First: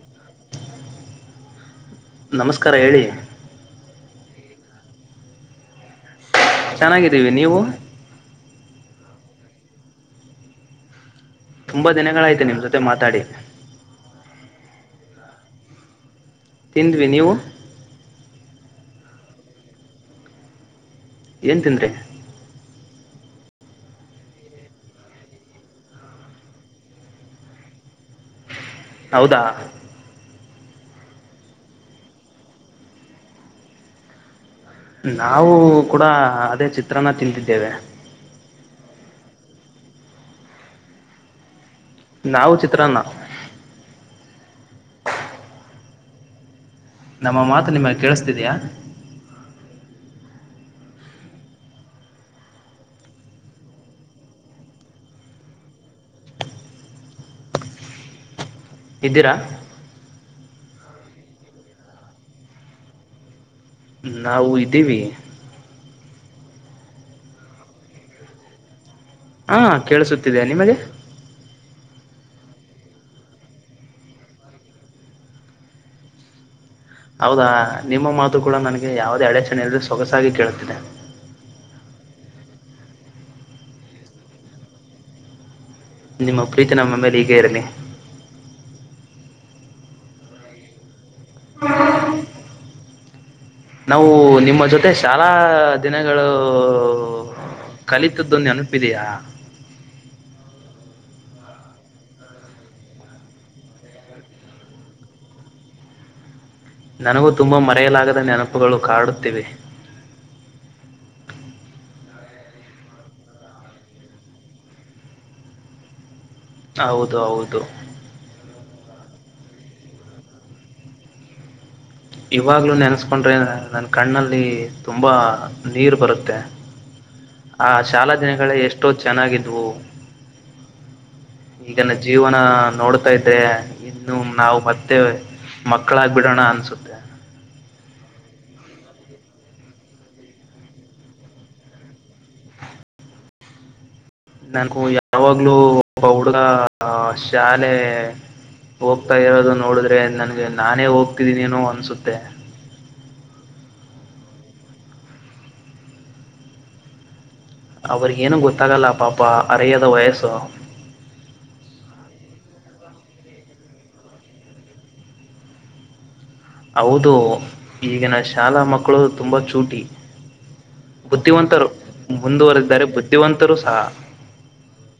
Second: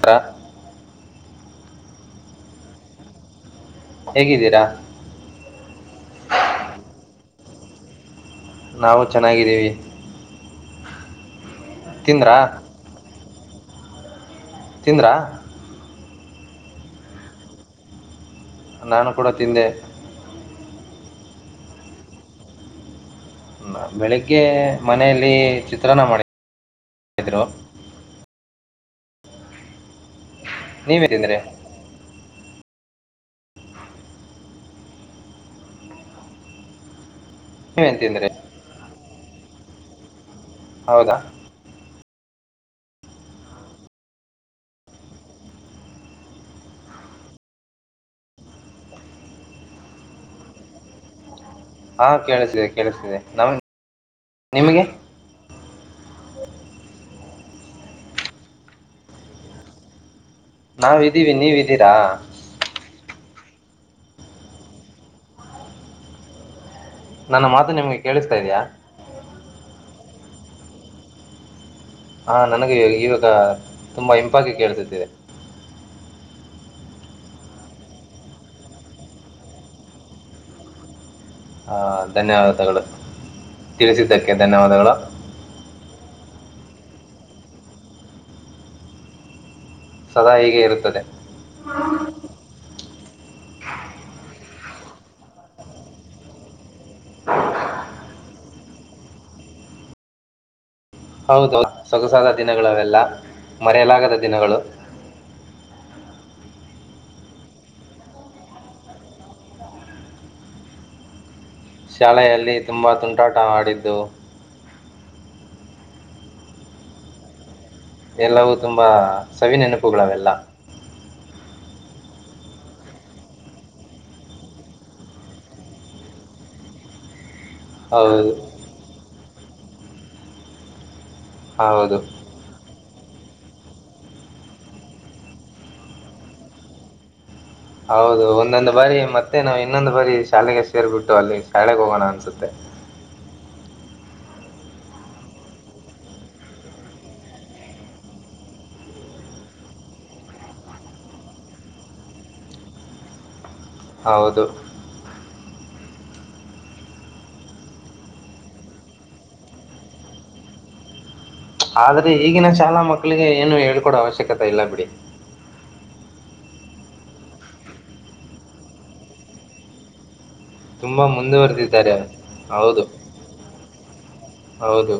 [unintelligible] ನಮಸ್ಕಾರ ಹೇಳಿ ಹೇಗಿದ್ದೀರಾ ಚೆನ್ನಾಗಿದ್ದೀವಿ ನೀವು ನಾವು ಚೆನ್ನಾಗಿದ್ದೀವಿ. ತುಂಬಾ ತಿಂದ್ರಾ ದಿನಗಳಾಯ್ತು ನಿಮ್ ಜೊತೆ ಮಾತಾಡಿ ತಿಂದ್ರಾ ತಿಂದ್ವಿ ನೀವು ನಾನು ಕೂಡ ತಿಂದೆ ಏನ್ ತಿಂದ್ರಿ ಬೆಳಿಗ್ಗೆ ಮನೆಯಲ್ಲಿ ಚಿತ್ರನ್ನ ಮಾಡಿದ್ರು ಹೌದಾ ನೀವ್ ಏನ್ ತಿಂದ್ರಿ ನಾವು ಕೂಡ ಅದೇ ಚಿತ್ರನ್ನ ತಿಂತಿದ್ದವಿ ನೀವ್ ಏನ್ ತಿಂದ್ರಿ ಹೌದಾ ನಾವು ಚಿತ್ರಾನ್ನ ನಮ್ಮ ಮಾತು ನಿಮಗೆ ಕೇಳಿಸ್ತಿದಿಯಾ ಹಾ ಕೇಳ್ಸ್ತೀದೆ ಕೇಳ್ಸ್ತೀದೆ ನಮ್ ನಿಮಿಗೆ ತಿದ್ದೀರಾ ನಾವು ಇದ್ದೀವಿ ನೀವ್ ಇದ್ದೀರಾ ನಾವು ಇದ್ದೀವಿ ನನ್ನ ಮಾತು ನಿಮ್ಗೆ ಕೇಳಿಸ್ತಾ ಇದಿಯ ಹಾ ಕೇಳಸುತ್ತಿದೆ ನಿಮಗೆ ಹಾಂ ನನಗೆ ಈ ಇವಾಗ ತುಂಬ ಇಂಪಾಗಿ ಕೇಲ್ಸುತಿದ್ದೆ ಹೌದಾ ನಿಮ್ಮ ಮಾತು ಕೂಡ ನನಗೆ ಯಾವುದೇ ಅಡಚಣೆ ಅಲ್ಲರೆ ಸೊಗಸಾಗಿ ಕೇಳುತ್ತಿದೆ ಅಂ ಧನ್ಯವಾದಗಳು ತಿಳಿಸಿದ್ದಕ್ಕೆ ಧನ್ಯವಾದಗಳು ನಿಮ್ಮ ಪ್ರೀತಿ ನಮ್ಮ ಮೇಲೆ ಈಗೆ ಇರಲಿ ಸದಾ ಹೀಗೆ ಇರುತ್ತದೆ [inaudible] ನಾವು ನಿಮ್ಮ ಜೊತೆ ಶಾಲಾ ದಿನಗಳು ಕಲಿತದ್ದು ನೆನಪಿದಿಯಾ ಹೌದು ಸೊಗಸಾದ ದಿನಗಳು ಅವೆಲ್ಲ ಮರೆಯಲಾಗದ ದಿನಗಳು. ನನಗೂ ತುಂಬಾ ಮರೆಯಲಾಗದ ನೆನಪುಗಳು ಕಾಡುತ್ತಿವೆ. ಶಾಲೆಯಲ್ಲಿ ತುಂಬಾ ತುಂಟಾಟ ಮಾಡಿದ್ದು. ಹೌದು ಹೌದು ಎಲ್ಲವೂ ತುಂಬಾ ಸವಿ ನೆನಪುಗಳು ಅವೆಲ್ಲ. ಇವಾಗಲೂ ನೆನೆಸ್ಕೊಂಡ್ರೆ ನನ್ನ ಕಣ್ಣಲ್ಲಿ ತುಂಬಾ ನೀರು ಬರುತ್ತೆ. ಆ ಶಾಲಾ ಹೌದು ದಿನಗಳ ಎಷ್ಟೋ ಚೆನ್ನಾಗಿದ್ವು ಈಗಿನ ಹೌದು ಜೀವನ. ನೋಡ್ತಾ ಇದ್ರೆ ಇನ್ನು ನಾವು ಮತ್ತೆ ಮಕ್ಕಳಾಗಬಿಡೋಣ ಅನ್ನಿಸುತ್ತೆ. ಹೌದು ಒಂದೊಂದು್ ಬಾರಿ ಮತ್ತೆ ನಾವು ಇನ್ನೊಂದ್ ಬಾರಿ ಶಾಲೆಗೆ ಸೇರ್ಬಿಟ್ಟು ಅಲ್ಲಿ ಶಾಲೆಗೆ ಹೋಗೋಣ ಅನ್ನಿಸುತ್ತೆ. ನನಗೂ ಯಾವಾಗ್ಲೂ ಒಬ್ಬ ಹುಡಗ ಶಾಲೆ. ಹೋಗ್ತಾ ಇರೋದು ನೋಡಿದ್ರೆ ನನ್ಗೆ ನಾನೇ ಹೋಗ್ತಿದೀನೇನೋ ಅನ್ನಿಸುತ್ತೆ. ಹೌದು ಅವ್ರಗೇನು ಗೊತ್ತಾಗಲ್ಲ ಪಾಪ ಅರಿಯ್ಯದ ವಯಸ್ಸು. ಆದ್ರೆ ಈಗಿನ ಶಾಲಾ ಮಕ್ಕಳಿಗೆ ಏನು ಹೇಳ್ಕೊಡೋ ಅವಶ್ಯಕತೆ ಇಲ್ಲ ಬಿಡಿ ಹೌದು ಈಗಿನ ಶಾಲಾ ಮಕ್ಕಳು ತುಂಬ ಚೂಟಿ ತುಂಬ ಬುದ್ಧಿವಂತರು ಮುಂದುವರೆದಿದ್ದಾರೆ ಹೌದು ಮುಂದುವರೆದಿದ್ದಾರೆ ಬುದ್ಧಿವಂತರು ಸಹ ಹೌದು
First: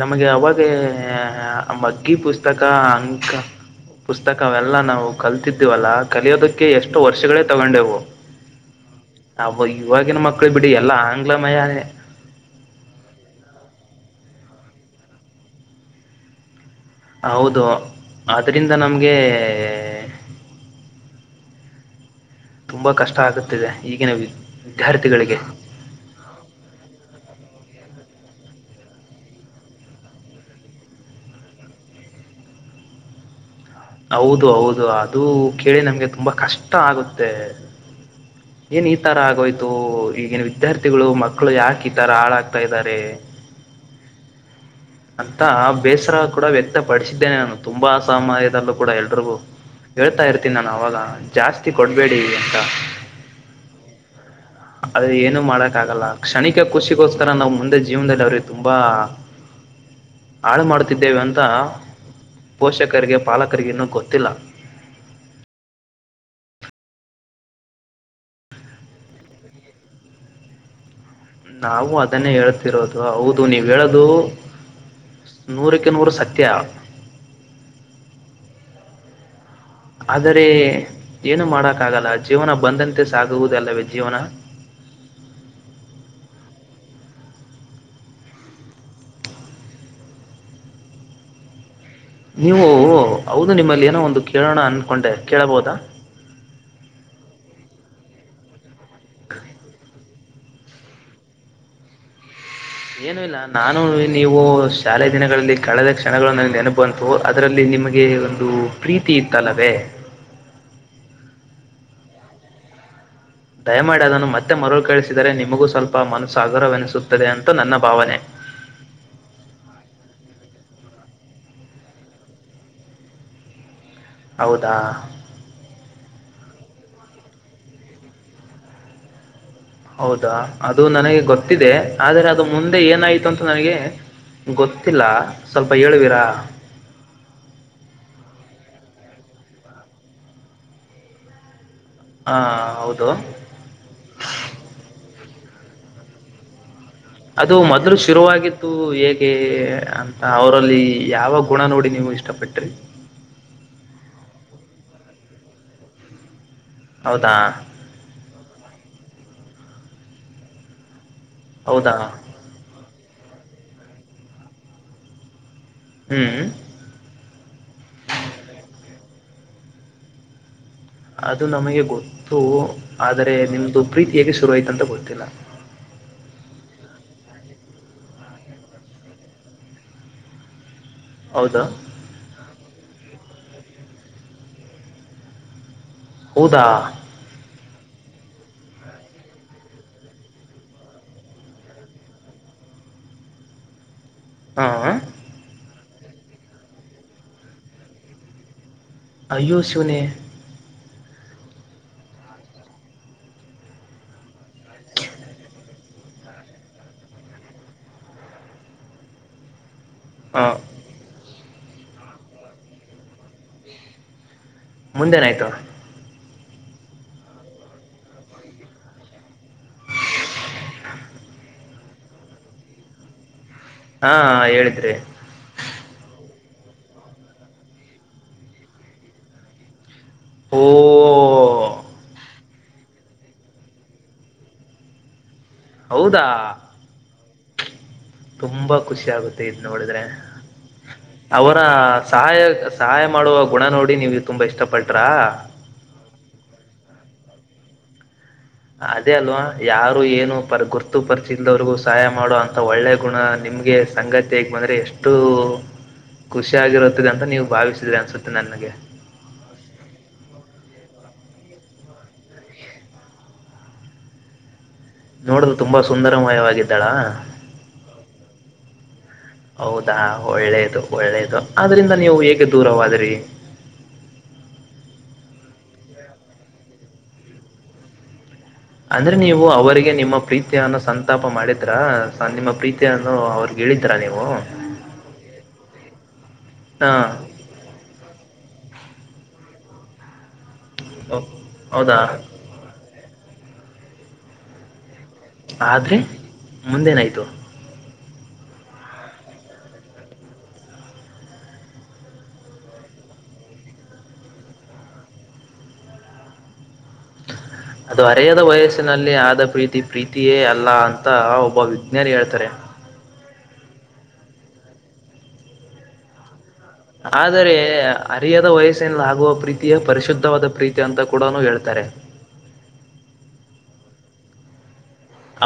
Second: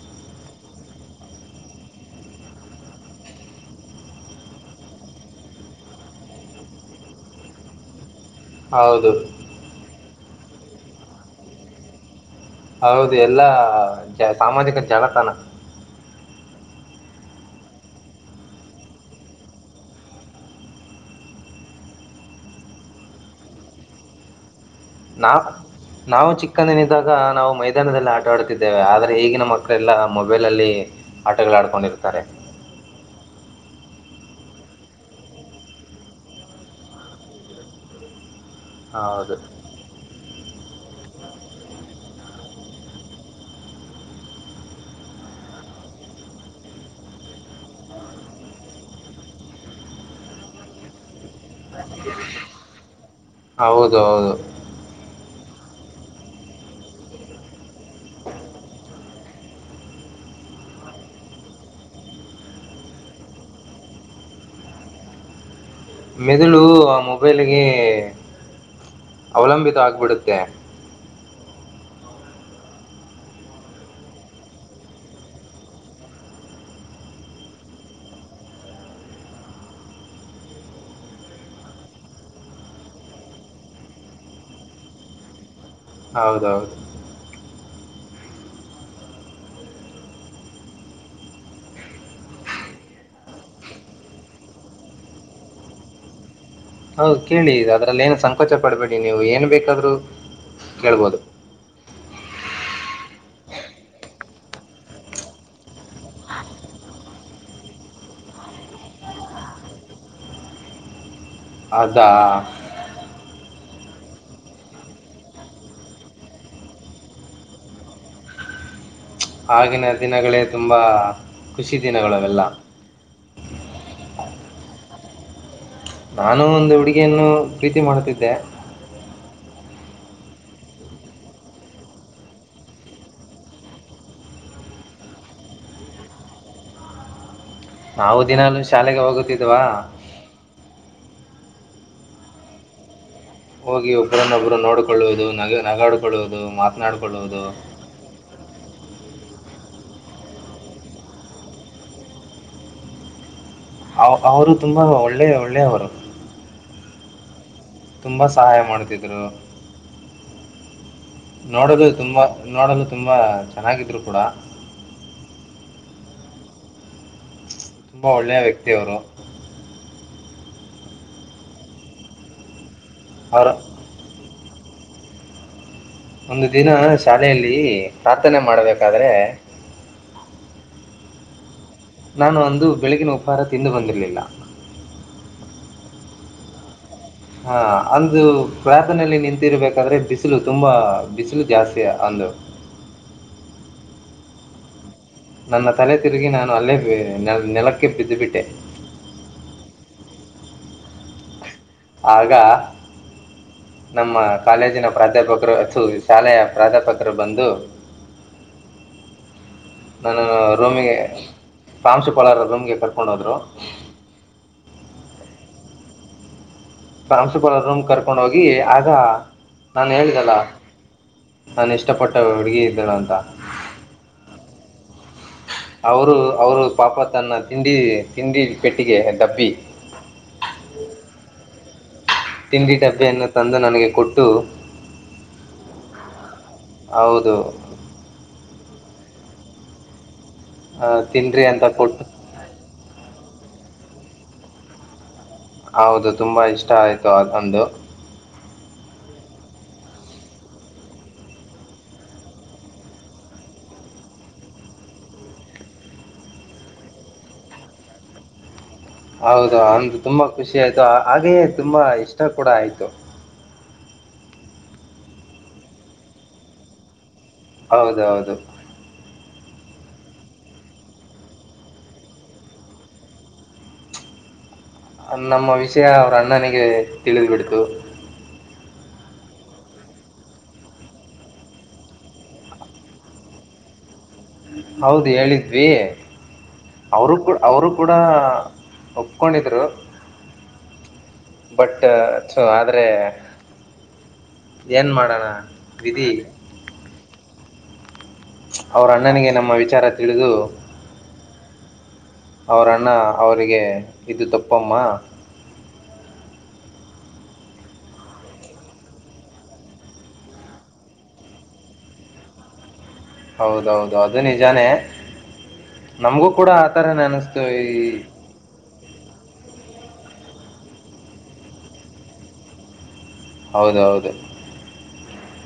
ನಮಗೆ ಅವಾಗ ಮಗ್ಗಿ ಪುಸ್ತಕ ಅಂಕ ಪುಸ್ತಕವೆಲ್ಲ ನಾವು ಕಲ್ತಿದ್ದೀವಲ್ಲಾ ಕಲಿಯೋದಕ್ಕೆ ಎಷ್ಟು ವರ್ಷಗಳೇ ತಗೊಂಡೆವು ಹೌದು ಅಬ್ಬಾ ಇವಾಗಿನ ಮಕ್ಕಳು ಬಿಡಿ ಎಲ್ಲ ಆಂಗ್ಲ ಮಯಾನ ಹೌದು ಎಲ್ಲಾ ಸಾಮಾಜಿಕ ಜಾಲತಾಣ. ಹೌದು ಆದದರಿಂದ ನಮಗೆ ತುಂಬಾ ಕಷ್ಟ ಆಗುತ್ತಿದೆ ಈಗಿನ. ನಾ ವಿದ್ಯಾರ್ಥಿಗಳಿಗೆ ನಾವು ಚಿಕ್ಕಂದೇನಿದ್ದಾಗ ನಾವು ಮೈದಾನದಲ್ಲಿ ಆಟ ಆಡುತ್ತಿದ್ದೇವು ಆದರೆ ಈಗಿನ ಮಕ್ಕಳೆಲ್ಲ ಮೊಬೈಲಲ್ಲಿ. ಆಟಗಳು ಆಡ್ಕೊಂಡಿರ್ತಾರೆ. ಹೌದು ಹೌದು ಅದು ಕೇಳಿ ನಮ್ಗೆ ತುಂಬಾ ಕಷ್ಟ ಆಗುತ್ತೆ. ಏನ್ ಈ ತರ ಹೌದು ಆಗೋಯ್ತು ಈಗಿನ ವಿದ್ಯಾರ್ಥಿಗಳು ಮಕ್ಕಳು ಯಾಕೆ ಈ ತರ ಹಾಳಾಗ್ತಾ ಇದ್ದಾರೆ. ಅಂತಾ ಬೇಸರ ಕೂಡ ವ್ಯಕ್ತಪಡಿಸಿದ್ದೇನೆ ನಾನು ತುಂಬಾ ಸಾಮಾಯದಲ್ಲೂ ಕೂಡ ಎಲ್ಲರಿಗೂ ಹೇಳ್ತಾ ಇರ್ತೀನಿ ನಾನು ಅವಾಗ ಜಾಸ್ತಿ ಕೊಡ್ಬೇಡಿ ಅಂತಾ. ಹೌದು ಹೌದು ಅದ್ರ ಏನು ಮಾಡಕ್ಕ ಆಗಲ್ಲ ಕ್ಷಣಿಕ ಖುಷಿಗೋಸ್ಕರ ನಾವ್ ಮುಂದೆ ಜೀವನದಲ್ಲಿ ಅವ್ರಿಗೆ ತುಂಬಾ. [inaudible] ಹಾಳು ಮಾಡುತ್ತಿದ್ದೇವೆ ಅಂತ ಪೋಷಕರಿಗೆ ಪಾಲಕರಿಗೆ ಇನ್ನುೂ ಗೊತ್ತಿಲ್ಲ ಮೆದುಳು ಆ ಮೊಬೈಲಿಗೆ ಅವಲಂಬಿತ ಆಗ್ಬಿಡುತ್ತೆ ನಾವು ಅದನ್ನೇ ಹೇಳ್ತಿರೋದು ಹೌದು ನೀವ್ ಹೇಳದು ನೂರಕ್ಕೆ ನೂರು ಸತ್ಯ ಆದರೆ ಏನು ಮಾಡೋಕ್ಕಾಗಲ್ಲ ಜೀವನ ಬಂದಂತೆ ಸಾಗುವುದಲ್ಲವೇ ಜೀವನ ಹೌದೌದು ನೀವು ಹೌದು ನಿಮ್ಮಲ್ಲಿ ಏನೋ ಒಂದು ಕೇಳೋಣ ಅನ್ಕೊಂಡೆ ಕೇಳಬಹುದಾ ಹೌದು ಕೇಳಿ ಇದು ಅದರಲ್ಲೆನು ಸಂಕೋಚ ಪಡಬೇಡಿ ನೀವು ಏನು ಬೇಕಾದರೂ ಕೇಳ್ಬೋದು ಏನು ಇಲ್ಲ ನಾನು ನೀವು ಶಾಲೆ ದಿನಗಳಲ್ಲಿ ಕಳೆದ ಕ್ಷಣಗಳು ನ ನೆನಪ ಬಂತು ಅದರಲ್ಲಿ ನಿಮಗೆ ಒಂದು ಪ್ರೀತಿ ಇತ್ತಲ್ಲವೇ ಅದ ದಯಮಾಡಿ ಅದನ್ನು ಮತ್ತೆ ಮರುಳು ಕೇಳಿಸಿದರೆ ನಿಮಗೂ ಸ್ವಲ್ಪ ಮನಸ್ಸು ಹಗುರವೆನಿಸುತ್ತದೆ ಅಂತ ನನ್ನ ಭಾವನೆ ಆಗಿನ ದಿನಗಳೇ ತುಂಬಾ ಖುಷಿ ದಿನಗಳು ಅವೆೆಲ್ಲ ಹೌದಾ ನಾನು ಒಂದು ಹುಡುಗಿಯನ್ನು ಪ್ರೀತಿ ಮಾಡುತ್ತಿದ್ದೆ ಹೌದಾ ಅದು ನನಗೆ ಗೊತ್ತಿದೆ ಆದ್ರೆ ಅದು ಮುಂದೆ ಏನಾಯ್ತು ಅಂತ ನನಗೆ ಗೊತ್ತಿಲ್ಲ ಸ್ವಲ್ಪ ಹೇಳುವೀರಾ ನಾವು ದಿನಲುೂ ಶಾಲೆಗೆ ಹೋಗುತ್ತಿದ್ವಾ ಹಾ ಹೌದು ಹೋಗಿ ಒಬ್ಬ್ರನ್ನೊಬ್ಬರು ನೋಡಿಕೊಳ್ಳುವುದು ನ ನಗಾಡಿಕೊಳ್ಳುವುದು ಮಾತ್ರ ಮತನಾಡುಕೊಳ್ಳುವುದು ಅದು ಮೊದ್ಲು ಶುರುವಾಗಿ ದ್ದು ಹೇಗೆ ಅಂತ ಅವರಲ್ಲಿ ಯಾವ ಗುಣ ನೋಡಿ ನೀವು ಇಷ್ಟಪಟ್ರಿ ಅವರು ತುಂಬಾ ಒಳ್ಳೆ ಒಳ್ಳೆ ಅವರು ಹೌದಾ ತುಂಬಾ ಸಹಾಯ ಮಾಡ್ತಿದ್ರು ನೋಡಲು ಹೌದಾ ತುಂಬಾ ನೋಡಲು ತುಂಬಾ ಚೆನ್ನಾಗಿದ್ರು ಕೂಡ ಹ್ಮ್ ತುಂಬಾ ಒಳ್ಳೆಯ ವ್ಯಕ್ತಿ ಅವರು ಅದು ನಮಗೆ ಗೊತ್ತು ಆದ್ರೆ ಅವರ ನಿಮ್ದು ಪ್ರೀತಿ ಹೇಗೆ ಶುರುವಾಯ್ತ ಅಂತ ಗೊತ್ತಿಲ್ಲ ಒಂದು ದಿನ ಶಾಲೆಯಲ್ಲಿ ಪ್ರಾರ್ಥನೆ ಮಾಡಬೇಕಾದ್ರೆ ಹೌದಾ ನಾನು ಅಂದು ಬೆಳಗಿನ ಉಪಹಾರ ತಿಂದು ಬಂದಿರಲಿಲ್ಲ ಹೌದ ಹಾ ಅಂದು ಪ್ರಾರರ್ತನೆಯಲ್ಲಿ ನಿಂತಿರ್ಬೇಕಾದ್ರೆ ಬಿಸಿಲು ತುಂಬಾ ಬಿಸಿಲು ಜಾಸ್ತಿ ಅಂದು ಹ್ಮ್ ನನ್ನ ತಲೆ ತಿರುಗಿ ನಾನು ಅಲ್ಲೇೆ ನೆಲಕ್ಕೆ ಬಿದ್ದುಬಿಟ್ಟೆ ಅಯ್ಯು ಶಿವನೇ ಆಗ ನಮ್ಮ ಕಾಲೇಜಿನ ಪ್ರಾಧ್ಯಾಪಕರು ತು ಶಾಲೆಯ ಪ್ರಾಧ್ಯಾಪಕರು ಬಂದು [inaudible] ನಾನು ಹಾ ರೂಮಿಗೆ ಪ್ರಾಂಶುಪಾಲರು ರೂಮಗೆ ಕರ್ಕೊಂಡು ಹೋದ್ರು ಮುಂದೆನಾಯ್ತು ಪಂಶುಪಾಲರ ರೂಮ್ ಕರ್ಕೊಂಡುೋಗಿ ಆಗ ನಾನು ಹೇಳಿದೆಲ್ಲ ನಾನು ಇಷ್ಟ ಪಟ್ಟ ಹುಡುಗಿ ಇದ್ದಳು ಅಂತ ಹಾ ಹೇಳಿದ್ರಿ ಅವರು ಅವರು ಪಾಪ ತನ್ನ ತಿಂಡಿ ತಿಂಡಿ ಪೆಟ್ಟಿಗೆ ಡಬ್ಬಿ ಹೂ ತಿಂಡಿ ಡಬ್ಬಿಯನ್ನು ತಂದು ನನಗೆ ಕೊಟ್ಟು ಹೌದಾ ಹೌದು ತುಂಬಾ ಖುಷಿ ಆಗುತ್ತೆ ಇದ್ ನೋಡಿದ್ರೆ ಆ, ತಿನ್ರಿ ಅವರ ಅಂತ ಕೊಟ್ಟು ಸಹಾಯ ಸಹಾಯ ಮಾಡುವ ಗುಣ ನೋಡಿ ನೀವು ತುಂಬ ಇಷ್ಟಪಟ್ರ ಹೌದು ತುಂಬಾ ಇಷ್ಟ ಆಯ್ತು ಅದೊಂದು ಅದೇ ಅಲ್ವಾ ಯಾರು ಏನು ಪರ ಗುರ್ತು ಪರಿಚಯ ಇಲ್ದವರಿಗೂ ಸಹಾಯ ಮಾಡೋ ಅಂತ ಒಳ್ಳೆ ಗುಣ ನಿಮ್ಗೆ ಸಂಗಾತಿಯಾಗಿ ಬಂದರೆ ಎಷ್ಟು ಖುಷಿಯಾಗಿರುತ್ತದೆ ಅಂತ ನೀವು ಭಾವಿಸಿದ್ರಿ ಅನಿಸುತ್ತೆ ನನಗೆ ಹೌದು ಅಂದು ತುಂಬಾ ಖುಷಿ ಆಯ್ತು ಹಾಗೆಯೇ ತುಂಬಾ ಇಷ್ಟ ಕೂಡ ಆಯ್ತು ನೋಡುಲು ತುಂಬಾ ಸುಂದರಮಯವಾಗಿದ್ದಾಳಾ ಹೌದೌದು ಹೌದಾ ಒಳ್ಳೇದು ಒಳ್ಳೇದು ಅದ್ರಿಂದ ನೀವು ಹೇಗೆ ದೂರವಾದ್ರಿ. ನಮ್ಮ ವಿಷಯ ಅವ್ರ ಅಣ್ಣನಿಗೆ ತಿಳಿದ್ ಬಿಡ್ತು. ಅಂದ್ರೆ ನೀವು ಅವರಿಗೆ ನಿಮ್ಮ ಪ್ರೀತಿಯನ್ನು ಸಂತಾಪ ಮಾಡಿದ್ರ ಸೊ ನಿಮ್ಮ ಪ್ರೀತಿಯನ್ನು ಅವ್ರ. ಹೇಳಿದ್ರಾ ನೀವು. ಹೌದು ಹೇಳಿದ್ವಿ ಹಾ ಅವ್ರು ಕೂಡ ಅವ್ರು ಕೂಡ ಒಪ್ಕೊಂಡಿದ್ರು. ಓ- ಬಟ್ ಹೌದಾ ಚೊ ಆದ್ರೆ ಏನ್ ಮಾಡಣ. ಆದ್ರೆ ಮುಂದೇನಾಯಿತು. ಅವರ ಅಣ್ಣನಿಗೆ ನಮ್ಮ ವಿಚಾರ ತಿಳಿದು. ಅವರಣ್ಣ ಅವರಿಗೆ ಇದು ತಪ್ಪಮ್ಮ. ಅದು ಹರೆಯದ ವಯಸ್ಸಿನಲ್ಲಿ ಆದ ಪ್ರೀತಿ ಪ್ರೀತಿಯೇ ಅಲ್ಲ ಅಂತ ಒಬ್ಬ ವಿಜ್ಞಾನಿ ಹೇಳ್ತಾರೆ. ಹೌದೌದು ಅದು ನಿಜಾನೇ ನಮಗೂ ಕೂಡ ಆಥರನೆ ಅನುಸ್ತು ಆದರೆ ಈ ಅರಿಯದ ವಯಸ್ಸಿನಲ್ಲಿ ಆಗುವ ಪ್ರೀತಿಯೇ ಪರಿಶುದ್ಧವಾದ ಪ್ರೀತಿ ಅಂತ ಕೂಡ ಹೇಳ್ತಾರೆ. ಹೌದ ಹೌದು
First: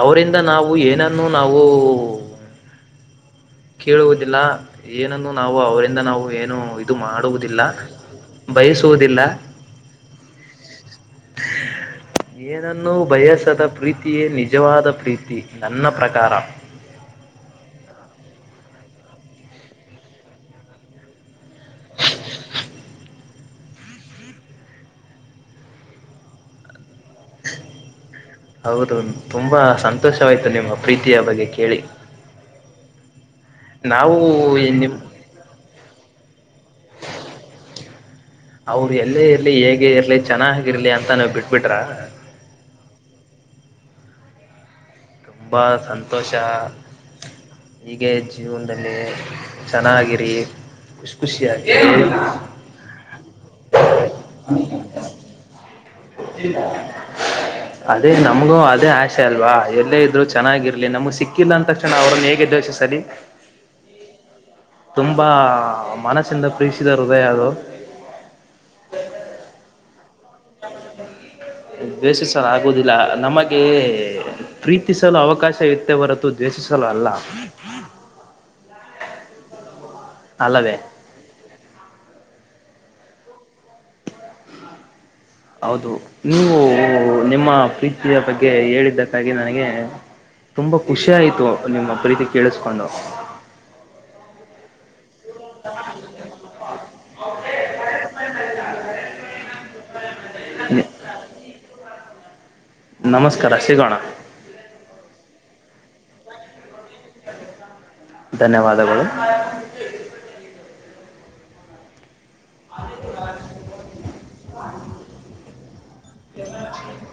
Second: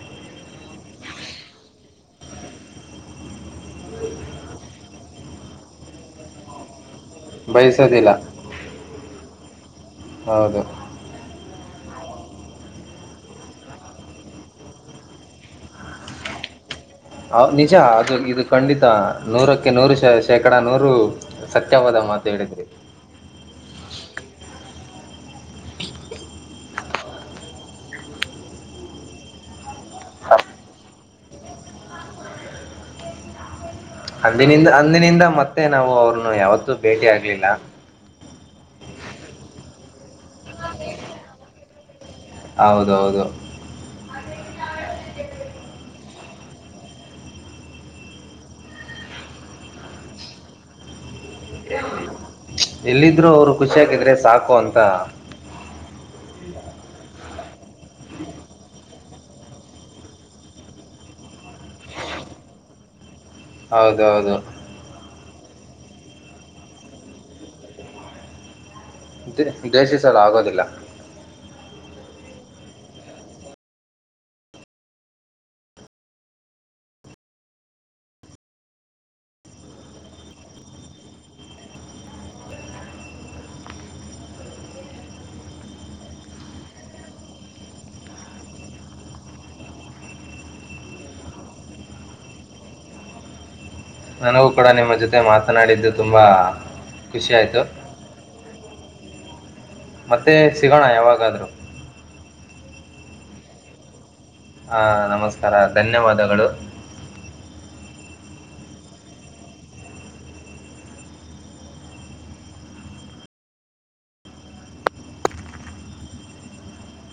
ಅವರಿಂದ ನಾವು ಏನನ್ನು ನಾವು. ಕೇಳುವುದಿಲ್ಲ ಏನನ್ನು ನಾವು ಅವರಿಂದ ನಾವು ಏನು ಇದು ಮಾಡುವುದಿಲ್ಲ. ಬಯಸೋದಿಲ್ಲ ಬಯಸುವುದಿಲ್ಲ. ಹೌದು ಏನನ್ನೂ ಬಯಸದ ಪ್ರೀತಿಯೇ ನಿಜವಾದ ಪ್ರೀತಿ ನನ್ನ ಪ್ರಕಾರ. ಹೌ ನಿಜ ಅದು ಇದು ಖಂಡಿತ ನೂರಕ್ಕೆ ನೂರು ಶ ಶೇಕಡ ನೂರು. ಸತ್ಯವಾದ ಮಾತು ಹೇಳಿದ್ರಿ. [unintelligible] ಹೌದು ತುಂಬಾ ಸಂತೋಷವಾಯ್ತು ನಿಮ್ಮ ಪ್ರೀತಿಯ ಬಗ್ಗೆ ಕೇಳಿ. ನಾವು ಅಂದಿನಿಂದ ನಿಮ್ ಅಂದಿನಿಂದ ಮತ್ತೆ ನಾವು ಅವ್ರನು ಯಾವತ್ತೂ ಭೇಟಿ ಆಗ್ಲಿಲ್ಲ. ಅವ್ರು ಎಲ್ಲೇ ಇರಲಿ ಹೇಗೆ ಇರಲಿ ಚೆನ್ನಾಗಿರ್ಲಿ ಅಂತ ನೀವು ಬಿಟ್ಬಿಟ್ರ. ಹೌದೌದು ತುಂಬಾ ಸಂತೋಷ. ಹೀಗೆ ಜೀವನದಲ್ಲಿ ಚೆನ್ನಾಗಿರಿ. ಖುಷ ಖುಷಿಯಾಗಿ. ಎಲ್ಲಿದ್ರು ಅವ್ರು ಖುಷಿಯಾಗಿದ್ರೆ ಸಾಕು ಅಂತ. ಹ [unintelligible] ಅದೇ ನಮಗೂ ಅದೇ ಆಸೆ ಅಲ್ವಾ ಎಲ್ಲೇ ಇದ್ರು ಚೆನ್ನಾಗಿರ್ಲಿ ನಮಗ ಸಿಕ್ ಸಿಕ್ಕಿಲ್ಲ ಅಂದ ತಕ್ಷಣ ಅವ್ರನ್ನ ಹೇಗೆ ದ್ವೇಷಿಸಲಿ. ಹೌದ ಹೌದು. ತುಂಬಾ ಮನಸ್ಸಿಂದ ಪ್ರೀತಿಸಿದ ಹೃದಯ ಅದು. ಮತ್ತೆ ದ್ವೇಷಿಸಲಾಗೋದಿಲ್ಲ. ದ್ವೇಷಿಸಲಾಗೋದಿಲ್ಲ ನಮಗೆ. ಪ್ರೀತಿಸಲು ಅವಕಾಶ ಇತ್ತೆ ಹೊರತು ದ್ವೇಷಿಸಲು ಅಲ್ಲ. ಅಲ್ಲದೆೇ. ಹೌದು ನೀವು ನಿಮ್ಮ ಪ್ರೀತಿಯ ಬಗ್ಗೆ ಹೇಳಿದ್ದಕ್ಕಾಗಿ ನನಗೆ. ತುಂಬಾ ಖುಷಿ ಆಯ್ತು ನಿಮ್ಮ್ ಪ್ರೀತಿ ಕೇಳಿಸ್ಕೊಂಡು. ನನಗೂ ಕೂಡ ನಿಮ್ಮ ಜೊತೆ ಮಾತನಾಡಿದ್ದು ತುಂಬ ಖುಷಿ ಆಯಿತು. ಹ ನಾಳ [unintelligible] ಮತ್ತೆ ಸಿಗೋಣ ಯವಾಗಾದ್ರೂ. ನಮಸ್ಕರ ಸಿಗೋಣ. ಹಾಂ ನಮಸ್ಕರ ಧನ್ಯವಾದಗಳು. ಧನ್ಯವಾದಗಳು. [inaudible]